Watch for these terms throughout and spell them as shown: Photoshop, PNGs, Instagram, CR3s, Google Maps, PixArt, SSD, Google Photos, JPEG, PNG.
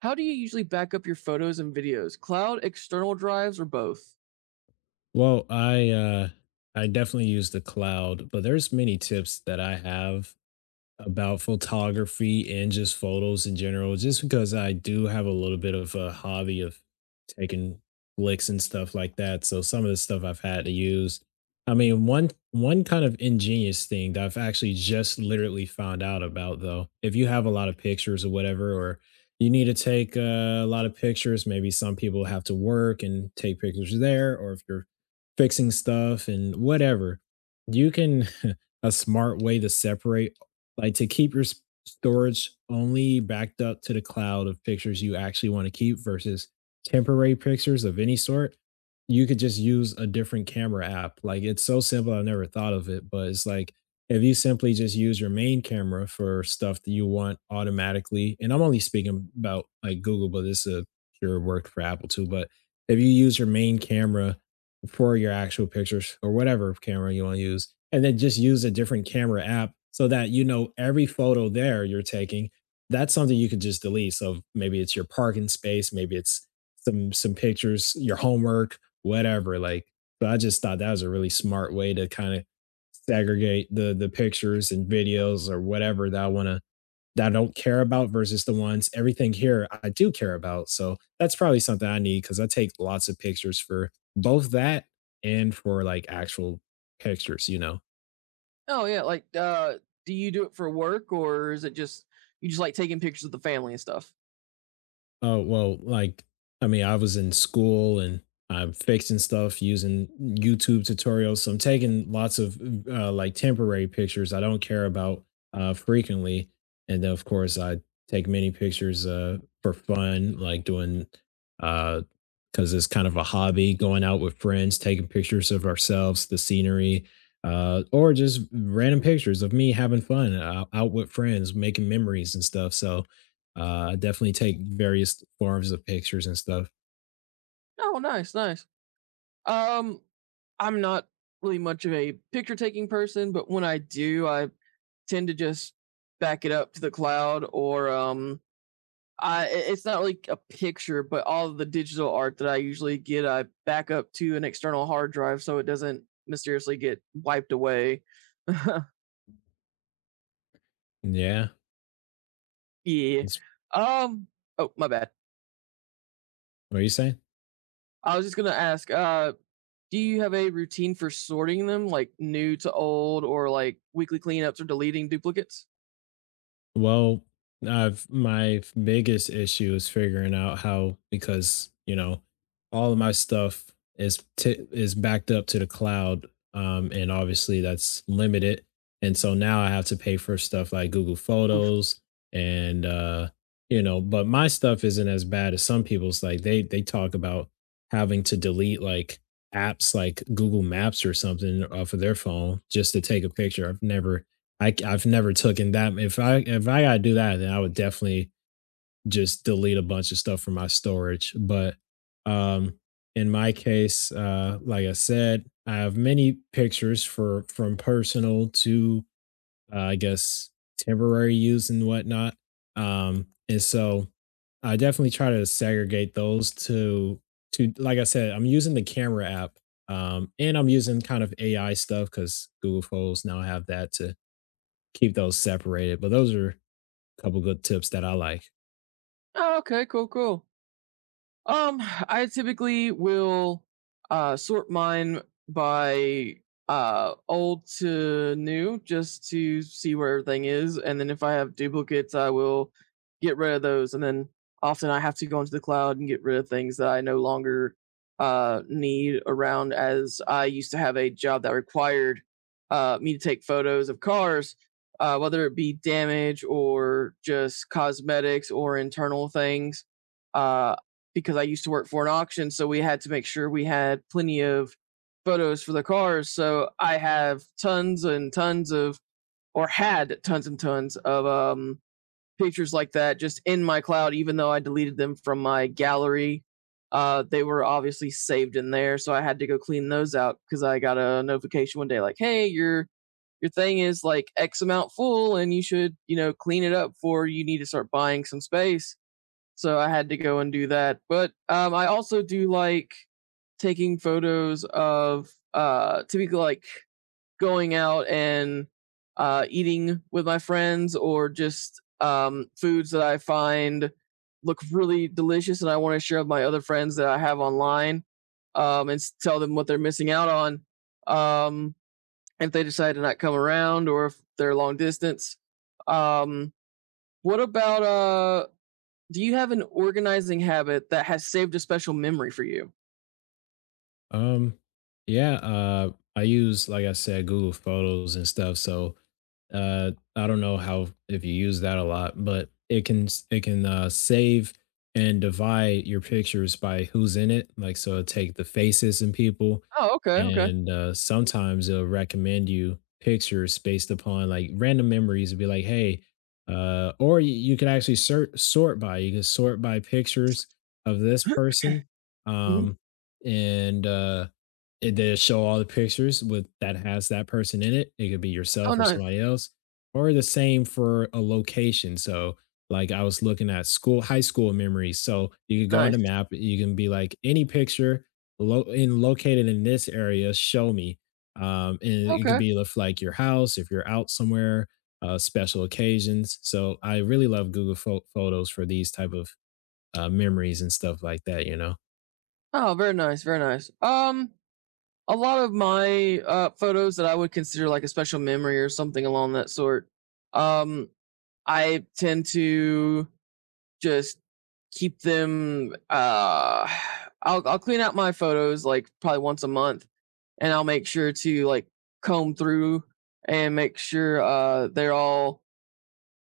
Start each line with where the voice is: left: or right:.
right: How do you usually back up your photos and videos? Cloud, external drives, or both?
left: Well, I definitely use the cloud, but there's many tips that I have about photography and just photos in general, just because I do have a little bit of a hobby of taking flicks and stuff like that. So some of the stuff I've had to use. I mean, one kind of ingenious thing that I've actually just literally found out about though, if you have a lot of pictures or whatever, or you need to take a lot of pictures, maybe some people have to work and take pictures there, or if you're fixing stuff and whatever, you can a smart way to separate, like to keep your storage only backed up to the cloud of pictures you actually want to keep versus temporary pictures of any sort. You could just use a different camera app. Like, it's so simple, I never thought of it, but it's like, if you simply just use your main camera for stuff that you want automatically, and I'm only speaking about like Google, but this is a pure work for Apple too. But if you use your main camera for your actual pictures or whatever camera you want to use, and then just use a different camera app so that you know every photo there you're taking, that's something you could just delete. So maybe it's your parking space, maybe it's some pictures, your homework, whatever. Like, but I just thought that was a really smart way to kind of segregate the pictures and videos or whatever that I want to, that I don't care about versus the ones everything here I do care about. So that's probably something I need, because I take lots of pictures for both that and for like actual pictures.
right: Oh yeah, do you do it for work, or is it just you just like taking pictures of the family and stuff?
left: Oh, well, like, I mean, I was in school and I'm fixing stuff using YouTube tutorials. So I'm taking lots of like temporary pictures I don't care about frequently. And then, of course, I take many pictures for fun, like doing, uh, because it's kind of a hobby, going out with friends, taking pictures of ourselves, the scenery, or just random pictures of me having fun out with friends, making memories and stuff. So, I definitely take various forms of pictures and stuff.
right: Oh, nice, nice. Um I'm not really much of a picture taking person, but when I do, I tend to just back it up to the cloud, or it's not like a picture, but all of the digital art that I usually get I back up to an external hard drive so it doesn't mysteriously get wiped away.
left: Yeah.
right: Yeah.
left: It's,
right: Um. Oh, my bad.
left: what are you saying?
right: I was just gonna ask. Do you have a routine for sorting them, like new to old, or like weekly cleanups or deleting duplicates?
left: Well, I've my biggest issue is figuring out how because, you know, all of my stuff is backed up to the cloud, and obviously that's limited. And so now I have to pay for stuff like Google Photos and you know, but my stuff isn't as bad as some people's. Like, they talk about having to delete like apps like Google Maps or something off of their phone just to take a picture. I have never taken that. If I gotta do that, then I would definitely just delete a bunch of stuff from my storage. But um, in my case, like I said, I have many pictures for from personal to I guess temporary use and whatnot. And so I definitely try to segregate those to, like I said, I'm using the camera app. And I'm using kind of AI stuff because Google Photos now have that to keep those separated. But those are a couple good tips that I like.
right: Oh, okay. Cool. Cool. Um, I typically will sort mine by old to new just to see where everything is. And then if I have duplicates, I will get rid of those. And then often I have to go into the cloud and get rid of things that I no longer need around, as I used to have a job that required me to take photos of cars. Whether it be damage or just cosmetics or internal things, uh, because I used to work for an auction, so we had to make sure we had plenty of photos for the cars. So I have tons and tons of, or had tons and tons of pictures like that just in my cloud, even though I deleted them from my gallery. They were obviously saved in there, so I had to go clean those out because I got a notification one day like, "Hey, your thing is like X amount full, and you should you know clean it up before you need to start buying some space." So I had to go and do that. But I also do like taking photos of typically like going out and eating with my friends, or just foods that I find look really delicious and I want to share with my other friends that I have online, and tell them what they're missing out on, um, if they decide to not come around or if they're long distance. Um, what about do you have an organizing habit that has saved a special memory for you?
left: Um, yeah, I use, like I said, Google Photos and stuff. So, I don't know how if you use that a lot, but it can save and divide your pictures by who's in it. Like, so it'll take the faces and people,
right: Oh, okay, okay.
left: and sometimes it'll recommend you pictures based upon like random memories. It'll be like, hey, you could actually sort by. You can sort by pictures of this person.
right: Mhm.
left: Um, and it, they show all the pictures with that has that person in it. It could be
right: Oh,
left: yourself or
right: nice,
left: somebody else, or the same for a location. So, like I was looking at school, high school memories. So you could go on
right: nice.
left: the map. You can be like any picture lo- in located in this area. Show me. And it could
right: Okay.
left: be if, like your house, if you're out somewhere, special occasions. So I really love Google Photos for these type of memories and stuff like that. You know.
right: Oh, very nice, very nice. A lot of my, photos that I would consider, like, a special memory or something along that sort, um, I tend to just keep them, I'll clean out my photos, like, probably once a month, and I'll make sure to, like, comb through and make sure, they're all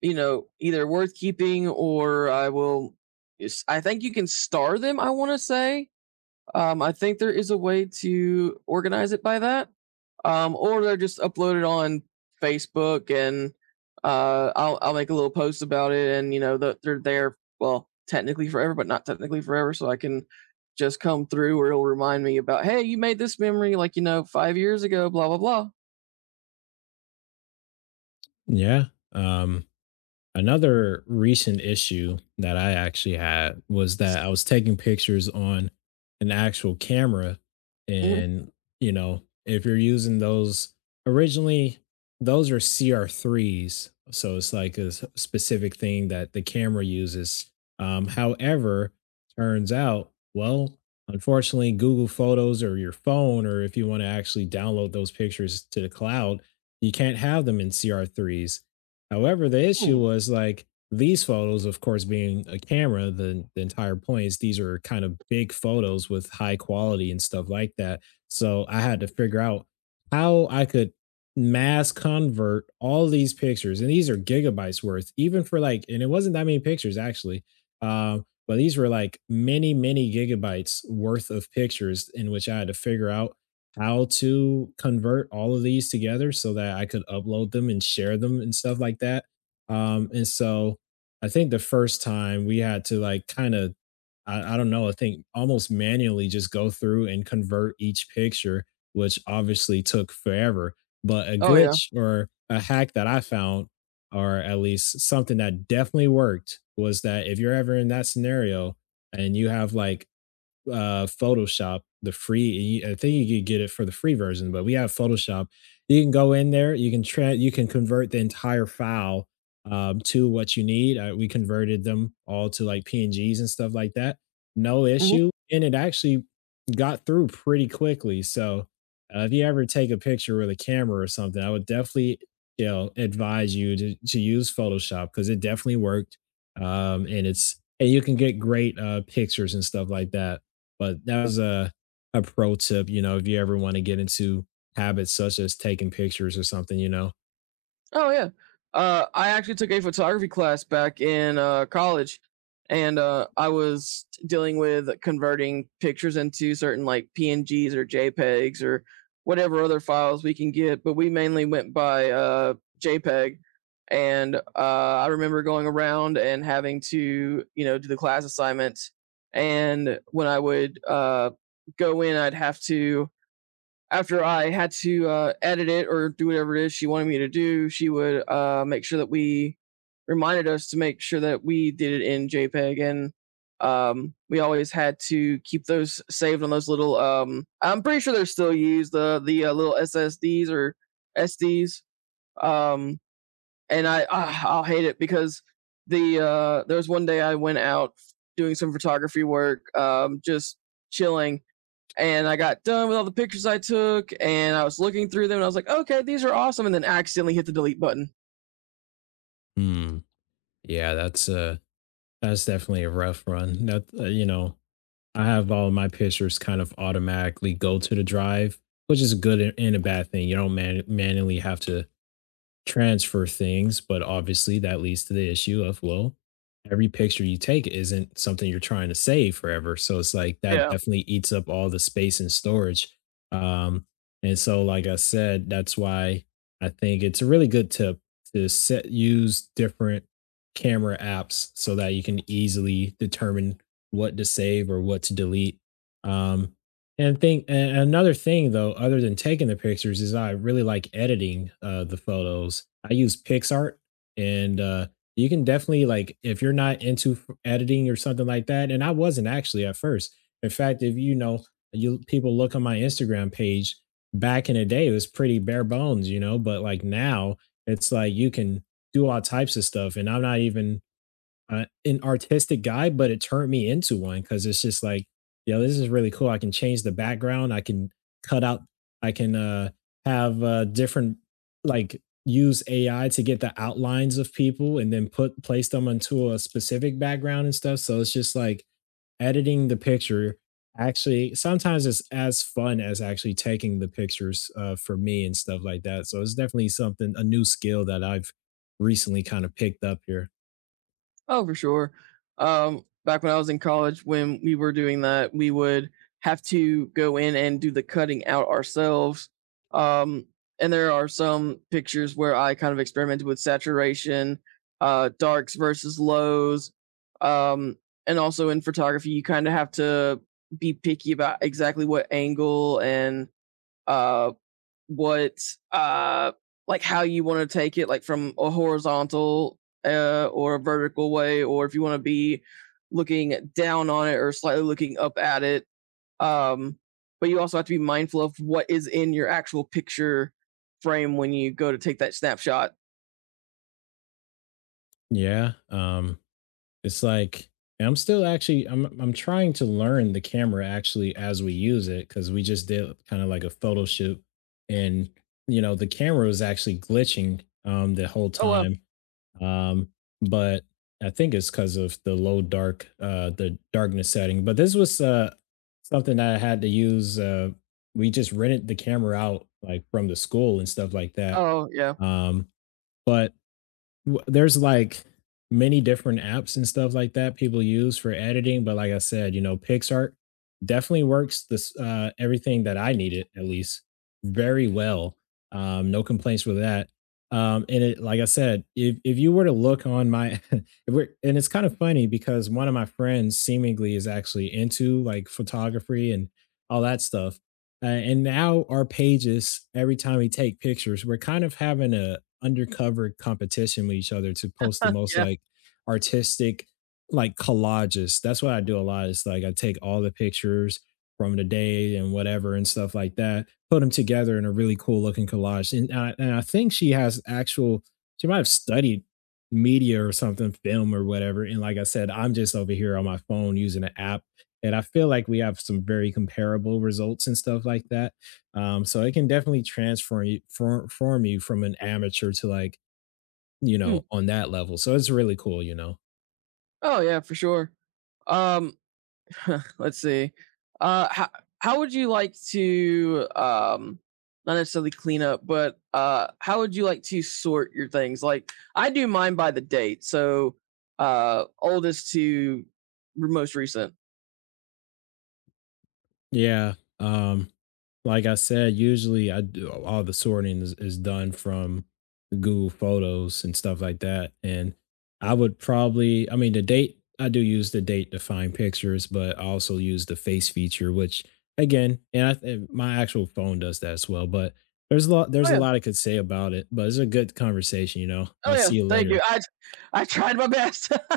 right: you know, either worth keeping, or I will. I think you can star them, I want to say. I think there is a way to organize it by that, or they're just uploaded on Facebook, and I'll make a little post about it, and you know, they're there. Well, technically forever, but not technically forever, so I can just come through, or it'll remind me about, hey, you made this memory like you know 5 years ago, blah blah blah.
left: Yeah. Um, another recent issue that I actually had was that I was taking pictures on an actual camera
right: Hmm.
left: and, you know, if you're using those originally, those are CR3s, so it's like a specific thing that the camera uses. However, turns out, well, unfortunately, Google Photos or your phone, or if you want to actually download those pictures to the cloud, you can't have them in CR3s. However, the issue was like these photos, of course, being a camera, the entire point is these are kind of big photos with high quality and stuff like that. So I had to figure out how I could mass convert all these pictures. And these are gigabytes worth, even for like, and it wasn't that many pictures actually. But these were like many, many gigabytes worth of pictures in which I had to figure out how to convert all of these together so that I could upload them and share them and stuff like that. And so I think the first time we had to like kind of, I don't know, I think almost manually just go through and convert each picture, which obviously took forever. But a
right: Oh yeah.
left: glitch or a hack that I found, or at least something that definitely worked, was that if you're ever in that scenario and you have like Photoshop, the free. I think you could get it for the free version, but we have Photoshop. You can go in there. You can convert the entire file to what you need. We converted them all to like PNGs and stuff like that. No
right: Hmm.
left: issue, and it actually got through pretty quickly. So if you ever take a picture with a camera or something, I would definitely you know advise you to use Photoshop because it definitely worked. And it's and you can get great pictures and stuff like that, but that was a pro tip, you know, if you ever want to get into habits such as taking pictures or something, you know.
right: Oh yeah. I actually took a photography class back in college, and I was dealing with converting pictures into certain like PNGs or JPEGs or whatever other files we can get. But we mainly went by JPEG, and I remember going around and having to you know do the class assignments. And when I would go in, I'd have to after I had to edit it or do whatever it is she wanted me to do, she would make sure that we reminded us to make sure that we did it in JPEG, and we always had to keep those saved on those little. I'm pretty sure they're still used the little SSDs or SDs, um, and I ah, I'll hate it because there was one day I went out doing some photography work, just chilling, and I got done with all the pictures I took, and I was looking through them, and I was like, okay, these are awesome, and then accidentally hit the delete button.
left: Hmm. Yeah, that's uh That's definitely a rough run. That you know, I have all my pictures kind of automatically go to the drive, which is a good and a bad thing. You don't manually have to transfer things, but obviously that leads to the issue of, well, every picture you take isn't something you're trying to save forever. So it's like that
right: Yeah.
left: definitely eats up all the space and storage. Um, and so, like I said, that's why I think it's a really good tip to set use different camera apps so that you can easily determine what to save or what to delete. Um, and think and another thing though, other than taking the pictures, is I really like editing the photos. I use PixArt, and you can definitely like if you're not into editing or something like that. And I wasn't actually at first. In fact, if you know, you people look on my Instagram page. Back in the day, it was pretty bare bones, you know. But like now, it's like you can do all types of stuff, and I'm not even an artistic guy, but it turned me into one because it's just like, yo, this is really cool. I can change the background. I can cut out. I can have different, like, use AI to get the outlines of people and then put place them into a specific background and stuff. So it's just like editing the picture. Actually, sometimes it's as fun as actually taking the pictures for me and stuff like that. So it's definitely something, a new skill that I've recently kind of picked up here.
right: Oh, for sure. Back when I was in college, when we were doing that, we would have to go in and do the cutting out ourselves. Um, and there are some pictures where I kind of experimented with saturation, darks versus lows. Um, and also in photography, you kind of have to be picky about exactly what angle, and uh, what uh like how you want to take it, like from a horizontal or a vertical way, or if you want to be looking down on it or slightly looking up at it, um, but you also have to be mindful of what is in your actual picture frame when you go to take that snapshot.
left: Yeah, it's like, and I'm still actually I'm trying to learn the camera actually as we use it because we just did kind of like a photo shoot, and you know the camera was actually glitching the whole
right: Oh well.
left: time, um, but I think it's because of the low dark the darkness setting. But this was something that I had to use. We just rented the camera out like from the school and stuff like that,
right: Oh yeah.
left: um, but there's like many different apps and stuff like that people use for editing, but like I said, you know, PixArt definitely works. This everything that I needed, at least, very well. No complaints with that. And it, like I said, if you were to look on my if we're, and it's kind of funny because one of my friends seemingly is actually into like photography and all that stuff, and now our pages, every time we take pictures, we're kind of having a undercover competition with each other to post the most,
right: Yeah.
left: like, artistic, like, collages. That's what I do a lot. It's like I take all the pictures from the day and whatever and stuff like that, put them together in a really cool looking collage, and I think she has actual she might have studied media or something, film or whatever, and like I said, I'm just over here on my phone using an app, and I feel like we have some very comparable results and stuff like that, so it can definitely transform you for form you from an amateur to like, you
right: Mm,
left: know, on that level. So it's really cool, you know.
right: oh yeah, for sure. um Let's see. Uh, how how would you like to not necessarily clean up, but how would you like to sort your things? Like I do mine by the date, so oldest to most recent.
left: Yeah, um, like I said, usually I do all the sorting is done from Google Photos and stuff like that. And I would probably, I mean, the date, I do use the date to find pictures, but I also use the face feature, which again, and my actual phone does that as well. But
right: Oh
left: there's a
right: yeah,
left: lot I could say about it, but it's a good conversation, you know.
right: oh
left: I'll
right: yeah.
left: see you
right: Thank you.
left: later.
right: I tried my best.